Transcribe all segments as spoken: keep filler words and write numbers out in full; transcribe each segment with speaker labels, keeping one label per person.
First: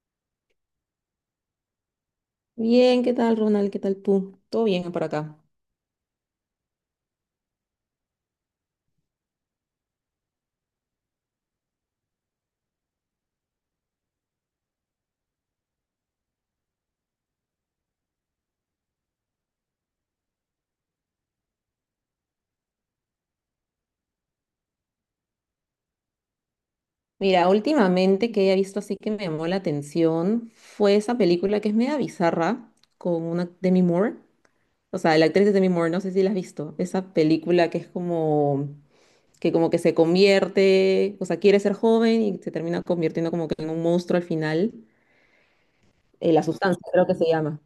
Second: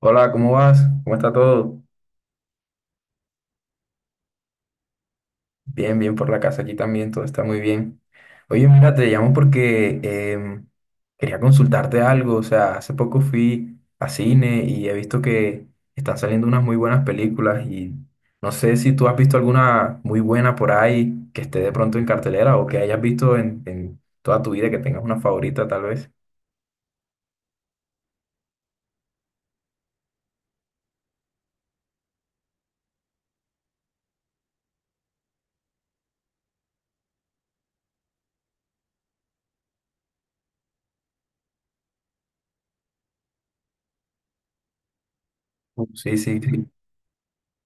Speaker 1: Hola, ¿cómo vas? ¿Cómo está todo?
Speaker 2: Bien, ¿qué tal, Ronald? ¿Qué tal tú? Todo bien por acá.
Speaker 1: Bien, bien por la casa, aquí también todo está muy bien. Oye, mira, te llamo porque em, quería consultarte algo, o sea, hace poco fui a cine y he visto que están saliendo unas muy buenas películas y no sé si tú has visto alguna muy buena por ahí que esté de pronto en cartelera o que hayas visto en, en toda tu vida, que tengas una favorita tal vez.
Speaker 2: Mira, últimamente que he visto así que me llamó la atención fue esa película que es media bizarra con una Demi Moore. O sea, la actriz de Demi Moore, no sé si la has visto. Esa película que es como que como que se convierte, o sea, quiere ser joven y se termina convirtiendo como que en un monstruo al final.
Speaker 1: Uh, Sí,
Speaker 2: Eh,
Speaker 1: sí,
Speaker 2: La
Speaker 1: sí,
Speaker 2: Sustancia, creo que se llama.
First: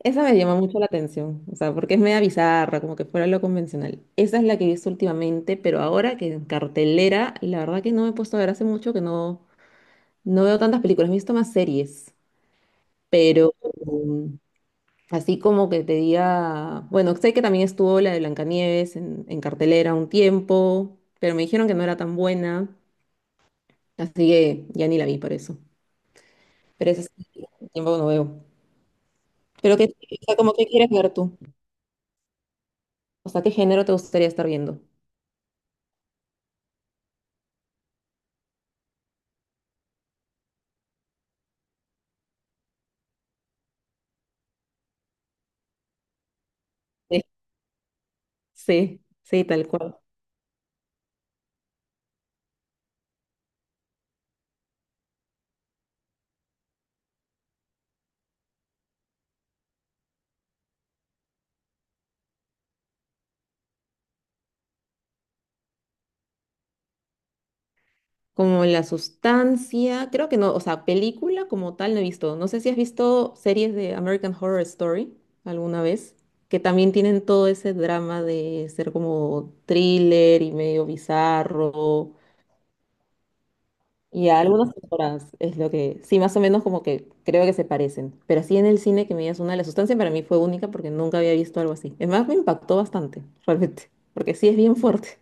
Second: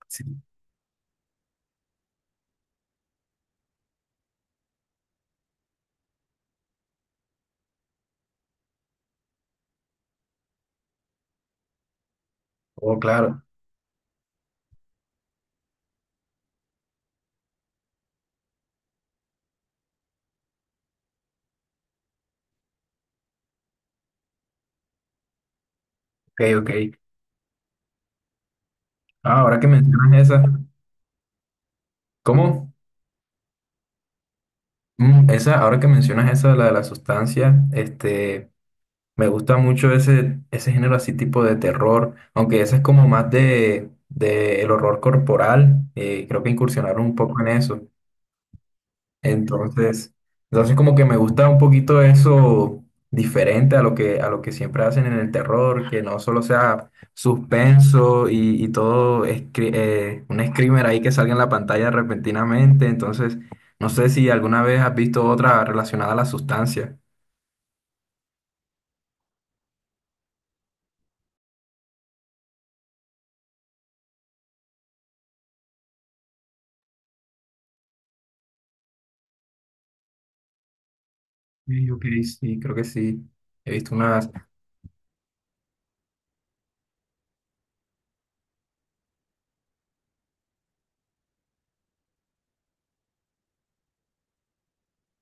Speaker 2: Esa me
Speaker 1: sí.
Speaker 2: llama mucho la atención, o sea, porque es media bizarra, como que fuera lo convencional. Esa es la que he visto últimamente, pero ahora que en cartelera, la verdad que no me he puesto a ver hace mucho que no, no veo tantas películas, he visto más series,
Speaker 1: Oh, claro.
Speaker 2: pero um, así como que te diga, bueno, sé que también estuvo la de Blancanieves en, en cartelera un tiempo, pero me dijeron que no era tan buena, así que ya ni la vi por eso.
Speaker 1: Ok, ok.
Speaker 2: Pero ese sí, tiempo que no veo.
Speaker 1: Ah, ahora que
Speaker 2: Pero que,
Speaker 1: mencionas
Speaker 2: o sea,
Speaker 1: esa.
Speaker 2: como que quieres ver tú,
Speaker 1: ¿Cómo?
Speaker 2: o sea, ¿qué género te gustaría estar viendo?
Speaker 1: Mm, esa, ahora que mencionas esa, la de la sustancia, este, me gusta mucho ese, ese género así tipo de terror, aunque ese es como más de, de el horror corporal, eh, creo que incursionaron un poco en eso.
Speaker 2: Sí, sí, tal cual.
Speaker 1: Entonces, entonces como que me gusta un poquito eso diferente a lo que, a lo que siempre hacen en el terror, que no solo sea suspenso y, y todo escri- eh, un screamer ahí que salga en la pantalla repentinamente. Entonces, no sé si alguna vez has visto otra relacionada a la sustancia.
Speaker 2: Como la sustancia, creo que no, o sea, película como tal no he visto. No sé si has visto series de American Horror Story alguna vez, que también tienen todo ese drama de ser como thriller y medio
Speaker 1: Sí, ok,
Speaker 2: bizarro.
Speaker 1: sí, creo que sí. He visto una.
Speaker 2: Y a algunas temporadas es lo que, sí, más o menos como que creo que se parecen. Pero así en el cine que me digas una, de la sustancia para mí fue única porque nunca había visto algo así. Es más, me impactó bastante, realmente, porque sí es bien fuerte.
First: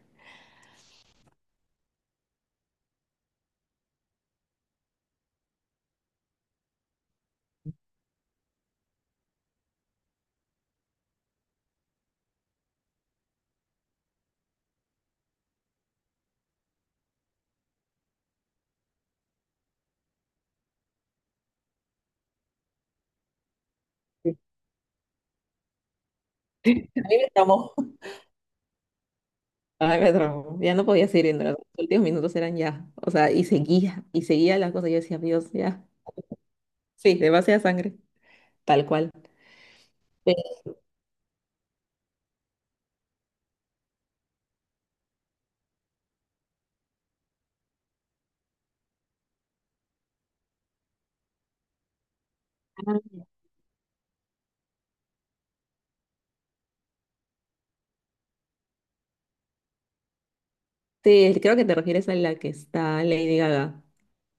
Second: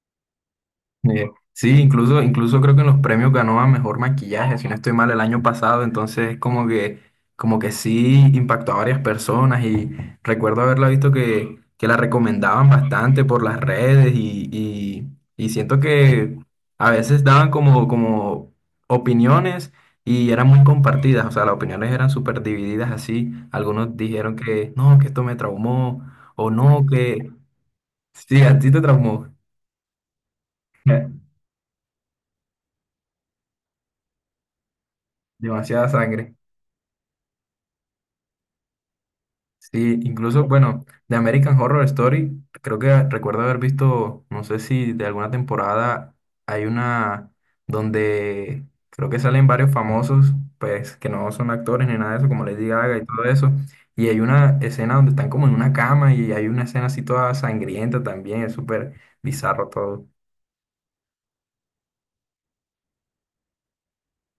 Speaker 1: Eh, sí, incluso, incluso creo que en los premios ganó a mejor maquillaje, si no estoy mal, el año pasado, entonces como que, como que sí impactó a varias personas y recuerdo haberla visto que, que la recomendaban bastante por las redes y, y- y siento que a veces daban como, como opiniones y eran muy compartidas, o sea, las opiniones eran súper divididas así, algunos dijeron
Speaker 2: Sí.
Speaker 1: que no, que esto me traumó o no,
Speaker 2: A mí me
Speaker 1: que
Speaker 2: traumó.
Speaker 1: sí, a ti te traumó,
Speaker 2: Ay, me traumó. Ya no podía seguir viendo. Los últimos minutos eran ya. O sea, y seguía, y seguía las cosas. Yo decía, Dios, ya.
Speaker 1: demasiada sangre.
Speaker 2: Sí, demasiada sangre. Tal cual.
Speaker 1: Sí,
Speaker 2: Pero
Speaker 1: incluso, bueno, de American Horror Story, creo que recuerdo haber visto, no sé si de alguna temporada hay una donde creo que salen varios famosos, pues que no son actores ni nada de eso, como Lady Gaga y todo eso. Y hay una escena donde están como en una cama y hay una escena así toda sangrienta también, es súper bizarro todo.
Speaker 2: sí, creo que te refieres a la que está Lady Gaga.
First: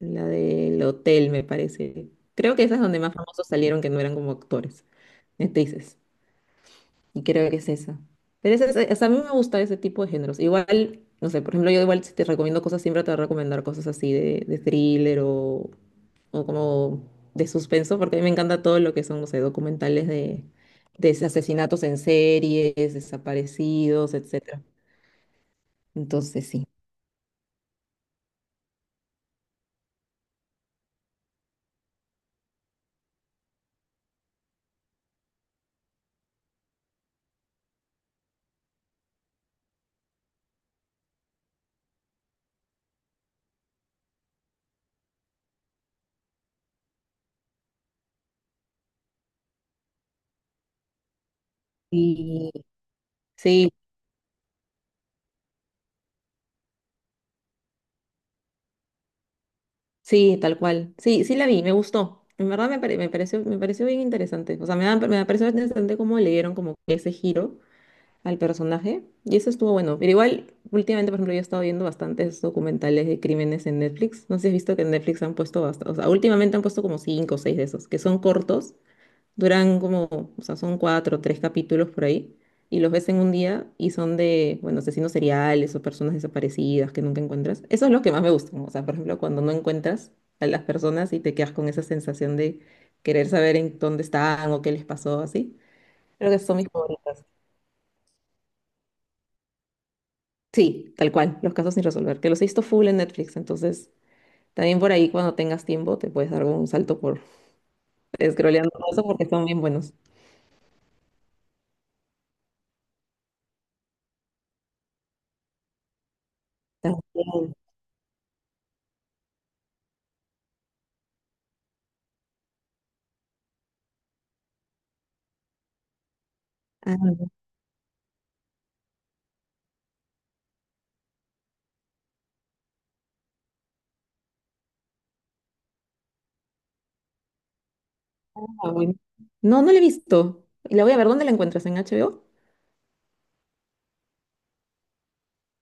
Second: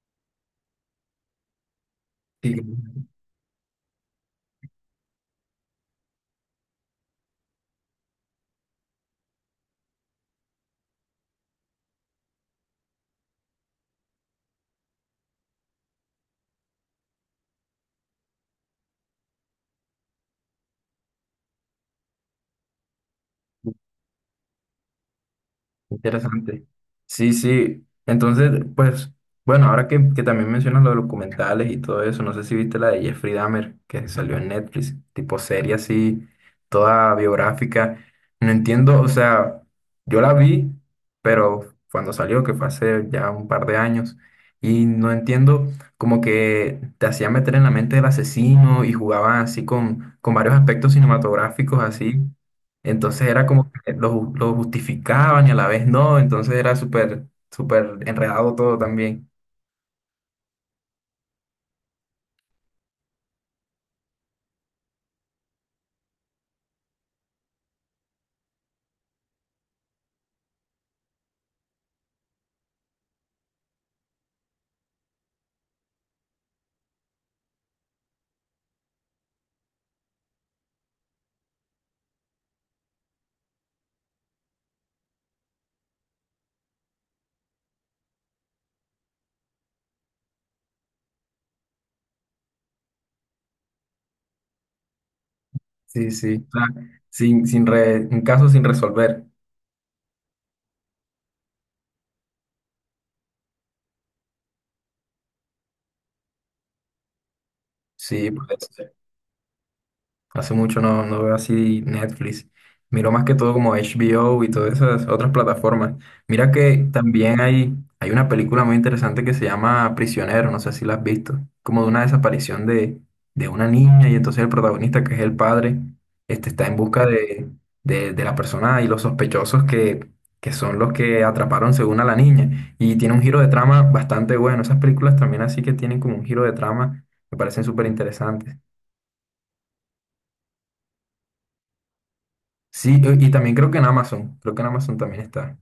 Speaker 2: La del hotel, me parece.
Speaker 1: Sí.
Speaker 2: Creo que esa es donde más famosos salieron que no eran como actores, actrices. Y creo que es esa. Pero esa, es- o sea, a mí me gusta ese tipo de géneros. Igual, no sé, por ejemplo, yo igual si te recomiendo cosas, siempre te voy a recomendar cosas así de, de thriller o o como de suspenso, porque a mí me encanta todo lo que son, no sé, documentales de, de asesinatos en series, desaparecidos, etcétera. Entonces,
Speaker 1: Interesante.
Speaker 2: sí.
Speaker 1: Sí, sí. Entonces, pues, bueno, ahora que, que también mencionas los documentales y todo eso, no sé si viste la de Jeffrey Dahmer, que salió en Netflix, tipo serie así, toda biográfica. No entiendo, o sea, yo la vi, pero cuando salió, que fue hace ya un par de años, y no entiendo, como que te hacía meter en la mente del asesino y jugaban así con, con varios aspectos cinematográficos, así
Speaker 2: Y
Speaker 1: entonces era como
Speaker 2: sí,
Speaker 1: que lo, lo justificaban y a la vez no, entonces era súper, súper enredado todo también.
Speaker 2: sí, tal cual. Sí, sí la vi, me gustó. En verdad me, pare- me pareció, me pareció bien interesante. O sea, me, da- me pareció interesante cómo le dieron como que ese giro al personaje. Y eso estuvo bueno. Pero igual, últimamente, por ejemplo, yo he estado viendo bastantes documentales de crímenes en Netflix. No sé si has visto que en Netflix han puesto bastante. O sea, últimamente han puesto como cinco o seis de esos, que son cortos. Duran como, o sea, son cuatro o tres capítulos por ahí, y los ves en un día y son de, bueno, asesinos seriales o personas desaparecidas que nunca encuentras. Eso es lo que más me gusta, ¿no? O sea, por ejemplo, cuando no encuentras a las personas y te quedas con esa sensación de querer saber en dónde están o qué les pasó, así.
Speaker 1: Sí,
Speaker 2: Creo que
Speaker 1: sí, o
Speaker 2: son mis
Speaker 1: sea,
Speaker 2: favoritas.
Speaker 1: sin, sin re- un caso sin resolver.
Speaker 2: Sí, tal cual, los casos sin resolver, que los he visto full en Netflix, entonces también por ahí cuando tengas tiempo te puedes dar un salto por
Speaker 1: Sí, pues.
Speaker 2: scrolleando todo eso porque son bien buenos.
Speaker 1: Hace mucho no, no veo así Netflix. Miro más que todo como H B O y todas esas otras plataformas. Mira que también
Speaker 2: También.
Speaker 1: hay, hay una película muy interesante que se llama Prisionero, no sé si la has visto. Como de una desaparición de, de una niña y entonces el protagonista, que es el padre, este, está en busca
Speaker 2: ah,
Speaker 1: de, de, de la persona y los sospechosos que, que son los que atraparon según a la niña. Y tiene un giro de trama bastante bueno. Esas películas también así que tienen como un giro de trama, me parecen súper interesantes.
Speaker 2: Ah, bueno. No, no la he visto. Y la voy a ver, ¿dónde la encuentras? ¿En H B O?
Speaker 1: Sí, y y también creo que en Amazon, creo que en Amazon también está.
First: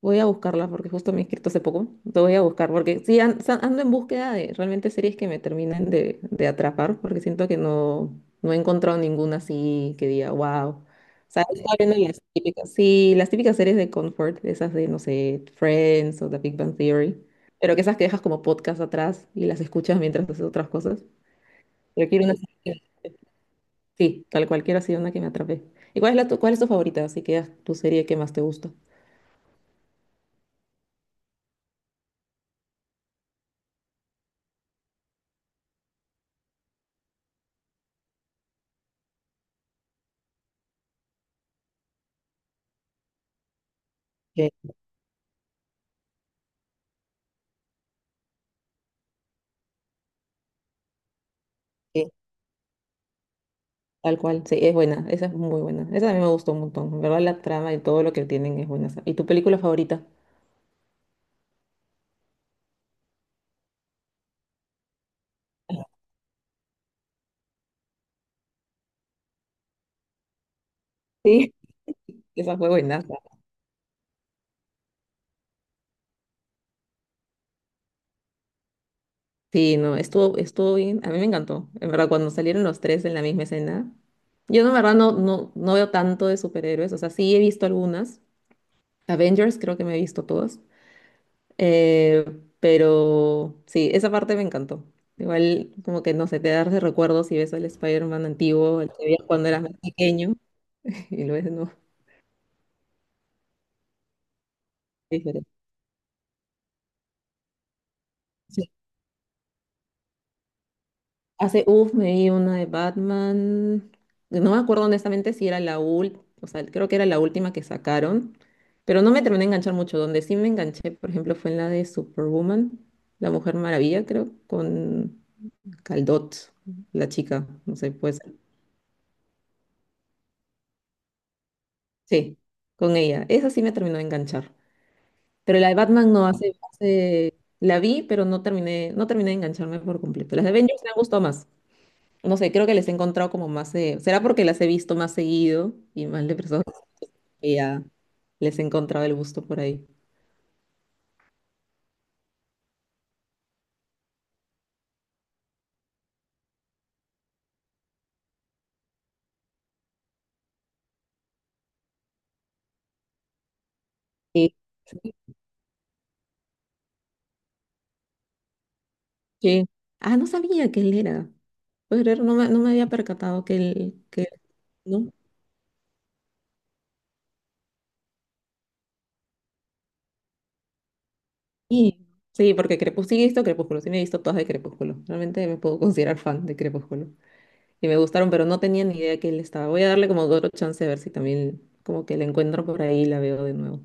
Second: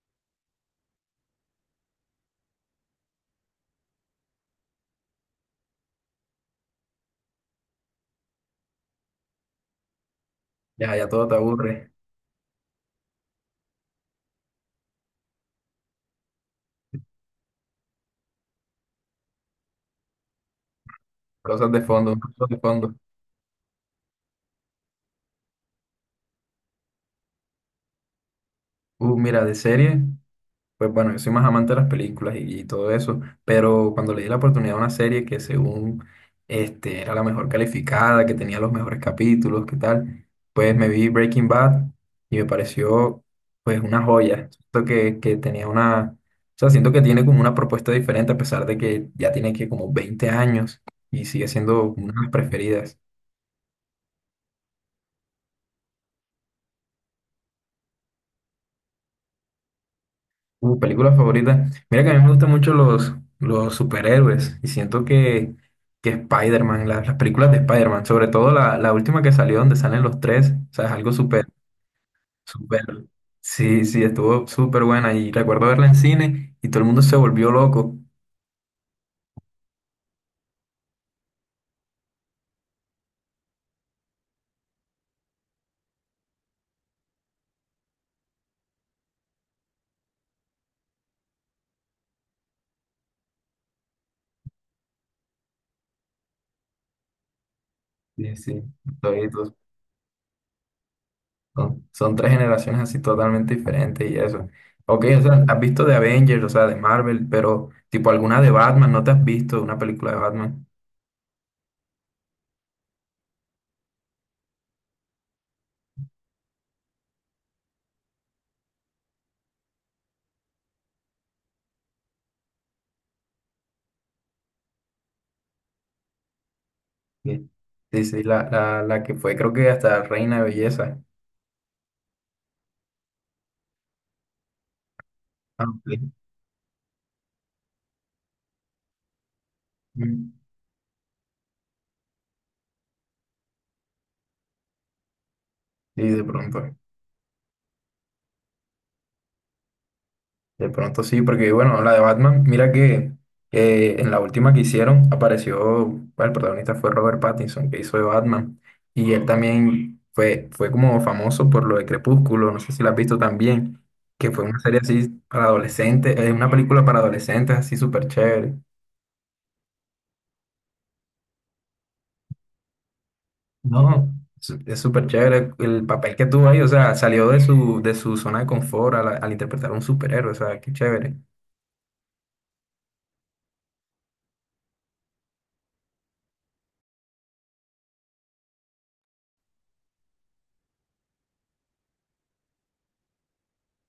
Speaker 2: Voy a buscarla porque justo me he inscrito hace poco. Te voy a buscar porque sí, an- sa- ando en búsqueda de realmente series que me terminen de, de atrapar porque siento que no, no he encontrado ninguna así que diga, wow. O
Speaker 1: Ya, ya todo te
Speaker 2: sea, estaba
Speaker 1: aburre.
Speaker 2: viendo las típicas, sí, las típicas series de comfort, esas de, no sé, Friends o The Big Bang Theory, pero que esas que dejas como podcast atrás y las escuchas mientras haces otras cosas.
Speaker 1: Cosas de
Speaker 2: Pero
Speaker 1: fondo,
Speaker 2: quiero una
Speaker 1: cosas de
Speaker 2: serie.
Speaker 1: fondo.
Speaker 2: Sí, tal cualquiera ha sido una que me atrapé. ¿Y cuál es la tu, cuál es tu favorita? Así que es tu serie que más te gusta.
Speaker 1: Uh, mira, de serie, pues bueno, yo soy más amante de las películas y, y todo eso, pero cuando le di la oportunidad a una serie que según este, era la mejor calificada, que tenía los mejores capítulos, qué tal, pues me vi Breaking Bad y me pareció pues una joya.
Speaker 2: Sí,
Speaker 1: Siento que, que tenía una, o sea, siento que tiene como una propuesta diferente a pesar de que ya tiene que como veinte años y sigue siendo
Speaker 2: sí.
Speaker 1: una de las preferidas.
Speaker 2: Tal cual, sí, es buena, esa es muy buena. Esa a mí me gustó un montón. En verdad, la trama y todo lo que tienen es buena, esa. ¿Y tu película favorita?
Speaker 1: Uh, película favorita. Mira que a mí me gustan mucho los, los superhéroes y siento que, que Spider-Man, la- las películas de Spider-Man, sobre todo la, la última que salió donde salen los tres, o sea, es algo súper,
Speaker 2: Sí. Esa fue buena.
Speaker 1: súper, sí, sí, estuvo súper buena y recuerdo verla en cine y todo el mundo se volvió loco.
Speaker 2: Sí, no, estuvo, estuvo bien. A mí me encantó. En verdad, cuando salieron los tres en la misma escena. Yo, no, en verdad, no, no, no veo tanto de superhéroes. O sea, sí he visto algunas. Avengers creo que me he visto todas. Eh, pero sí, esa parte me encantó. Igual, como que no sé, te das de recuerdos y ves al Spider-Man
Speaker 1: Sí, sí,
Speaker 2: antiguo, el que veías
Speaker 1: estoy-
Speaker 2: cuando
Speaker 1: to-
Speaker 2: eras más pequeño, y lo ves de nuevo.
Speaker 1: son, son tres generaciones así totalmente diferentes y eso. Ok,
Speaker 2: Es
Speaker 1: o sea,
Speaker 2: diferente.
Speaker 1: has visto de Avengers, o sea, de Marvel, pero tipo alguna de
Speaker 2: Sí.
Speaker 1: Batman, ¿no te has visto una película de Batman?
Speaker 2: Hace, uff, me vi una de Batman. No me acuerdo honestamente si era la última, o sea, creo que era la última que sacaron, pero no me terminé de enganchar mucho. Donde sí me enganché, por ejemplo, fue en la de Superwoman, La Mujer Maravilla, creo, con Caldot, la chica,
Speaker 1: Bien.
Speaker 2: no sé,
Speaker 1: Sí,
Speaker 2: pues.
Speaker 1: sí, la, la, la que fue creo que hasta reina de belleza.
Speaker 2: Sí, con ella. Esa sí me terminó de enganchar. Pero
Speaker 1: Ah,
Speaker 2: la de Batman
Speaker 1: sí.
Speaker 2: no hace, no hace- la vi, pero no terminé, no terminé de engancharme por
Speaker 1: Mm.
Speaker 2: completo. Las de Avengers me han gustado más. No sé, creo que les he encontrado como más eh, ¿será porque las he visto más seguido
Speaker 1: Sí,
Speaker 2: y
Speaker 1: de
Speaker 2: más de
Speaker 1: pronto.
Speaker 2: personas que ya les he encontrado el gusto por ahí?
Speaker 1: De pronto sí, porque bueno, la de Batman, mira que eh, en la última que hicieron apareció, bueno, el protagonista fue Robert Pattinson, que hizo de Batman. Y él también fue, fue como famoso por lo de Crepúsculo, no sé si la has visto también, que fue
Speaker 2: Sí.
Speaker 1: una serie así
Speaker 2: Sí.
Speaker 1: para adolescentes, eh, una película para adolescentes así súper chévere.
Speaker 2: Sí. Ah, no sabía que él era. ¿Puedes creer? No me, no me había percatado que él,
Speaker 1: No,
Speaker 2: que, él-
Speaker 1: es es súper
Speaker 2: ¿no?
Speaker 1: chévere el papel que tuvo ahí, o sea, salió de su, de su zona de confort al, al interpretar a un superhéroe, o sea, qué chévere.
Speaker 2: Sí. Sí, porque Crepúsculo, sí he visto Crepúsculo, sí me he visto todas de Crepúsculo. Realmente me puedo considerar fan de Crepúsculo, y me gustaron, pero no tenía ni idea que él estaba. Voy a darle como otro chance a ver si también como que la encuentro por ahí y la veo de nuevo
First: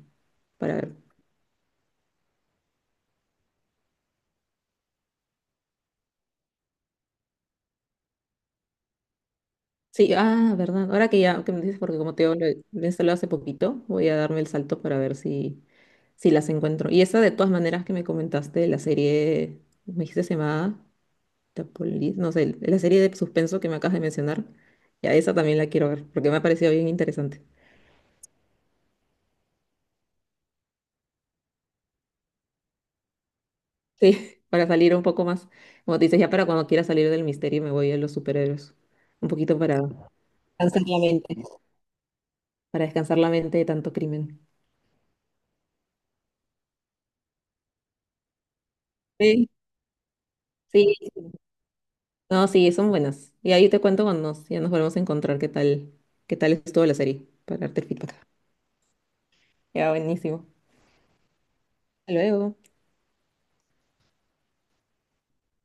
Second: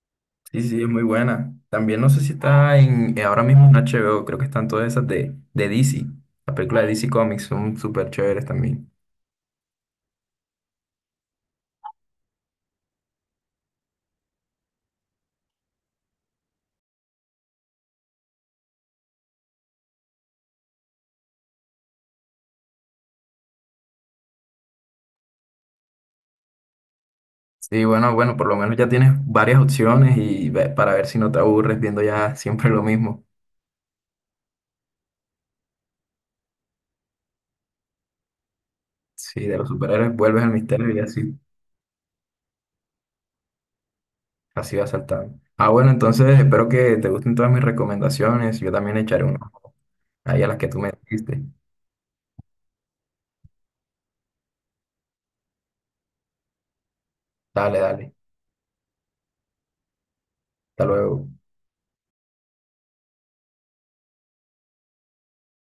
Speaker 1: Sí,
Speaker 2: para
Speaker 1: sí, es
Speaker 2: ver.
Speaker 1: muy buena. También no sé si está en, eh, ahora mismo en H B o creo que están todas esas de, de D C, la película de D C Comics, son súper chéveres también.
Speaker 2: Sí, ah, verdad. Ahora que ya que me dices, porque como te digo, lo he lo he instalado hace poquito, voy a darme el salto para ver si, si las encuentro. Y esa de todas maneras que me comentaste, la serie, me dijiste se llamaba The Police, no sé, la serie de suspenso que me acabas de mencionar, ya esa también la quiero ver, porque me ha parecido bien interesante.
Speaker 1: Sí, bueno, bueno, por lo menos ya tienes varias opciones y ve- para ver si no te aburres viendo ya siempre lo mismo.
Speaker 2: Sí, para salir un poco más. Como te dices, ya para cuando quiera salir del misterio me voy a los superhéroes. Un
Speaker 1: Sí, de
Speaker 2: poquito
Speaker 1: los
Speaker 2: para
Speaker 1: superhéroes vuelves al
Speaker 2: descansar
Speaker 1: misterio
Speaker 2: la
Speaker 1: y así,
Speaker 2: mente. Para descansar la mente de tanto crimen.
Speaker 1: así vas saltando. Ah, bueno, entonces espero que te gusten todas mis recomendaciones, yo también le echaré uno
Speaker 2: Sí.
Speaker 1: ahí a las que tú me
Speaker 2: Sí,
Speaker 1: dijiste.
Speaker 2: no, sí, son buenas. Y ahí te cuento cuando nos, ya nos volvemos a encontrar qué tal, qué tal estuvo la serie para
Speaker 1: Dale,
Speaker 2: darte el
Speaker 1: dale.
Speaker 2: feedback. Ya, buenísimo.
Speaker 1: Hasta luego.
Speaker 2: Hasta luego.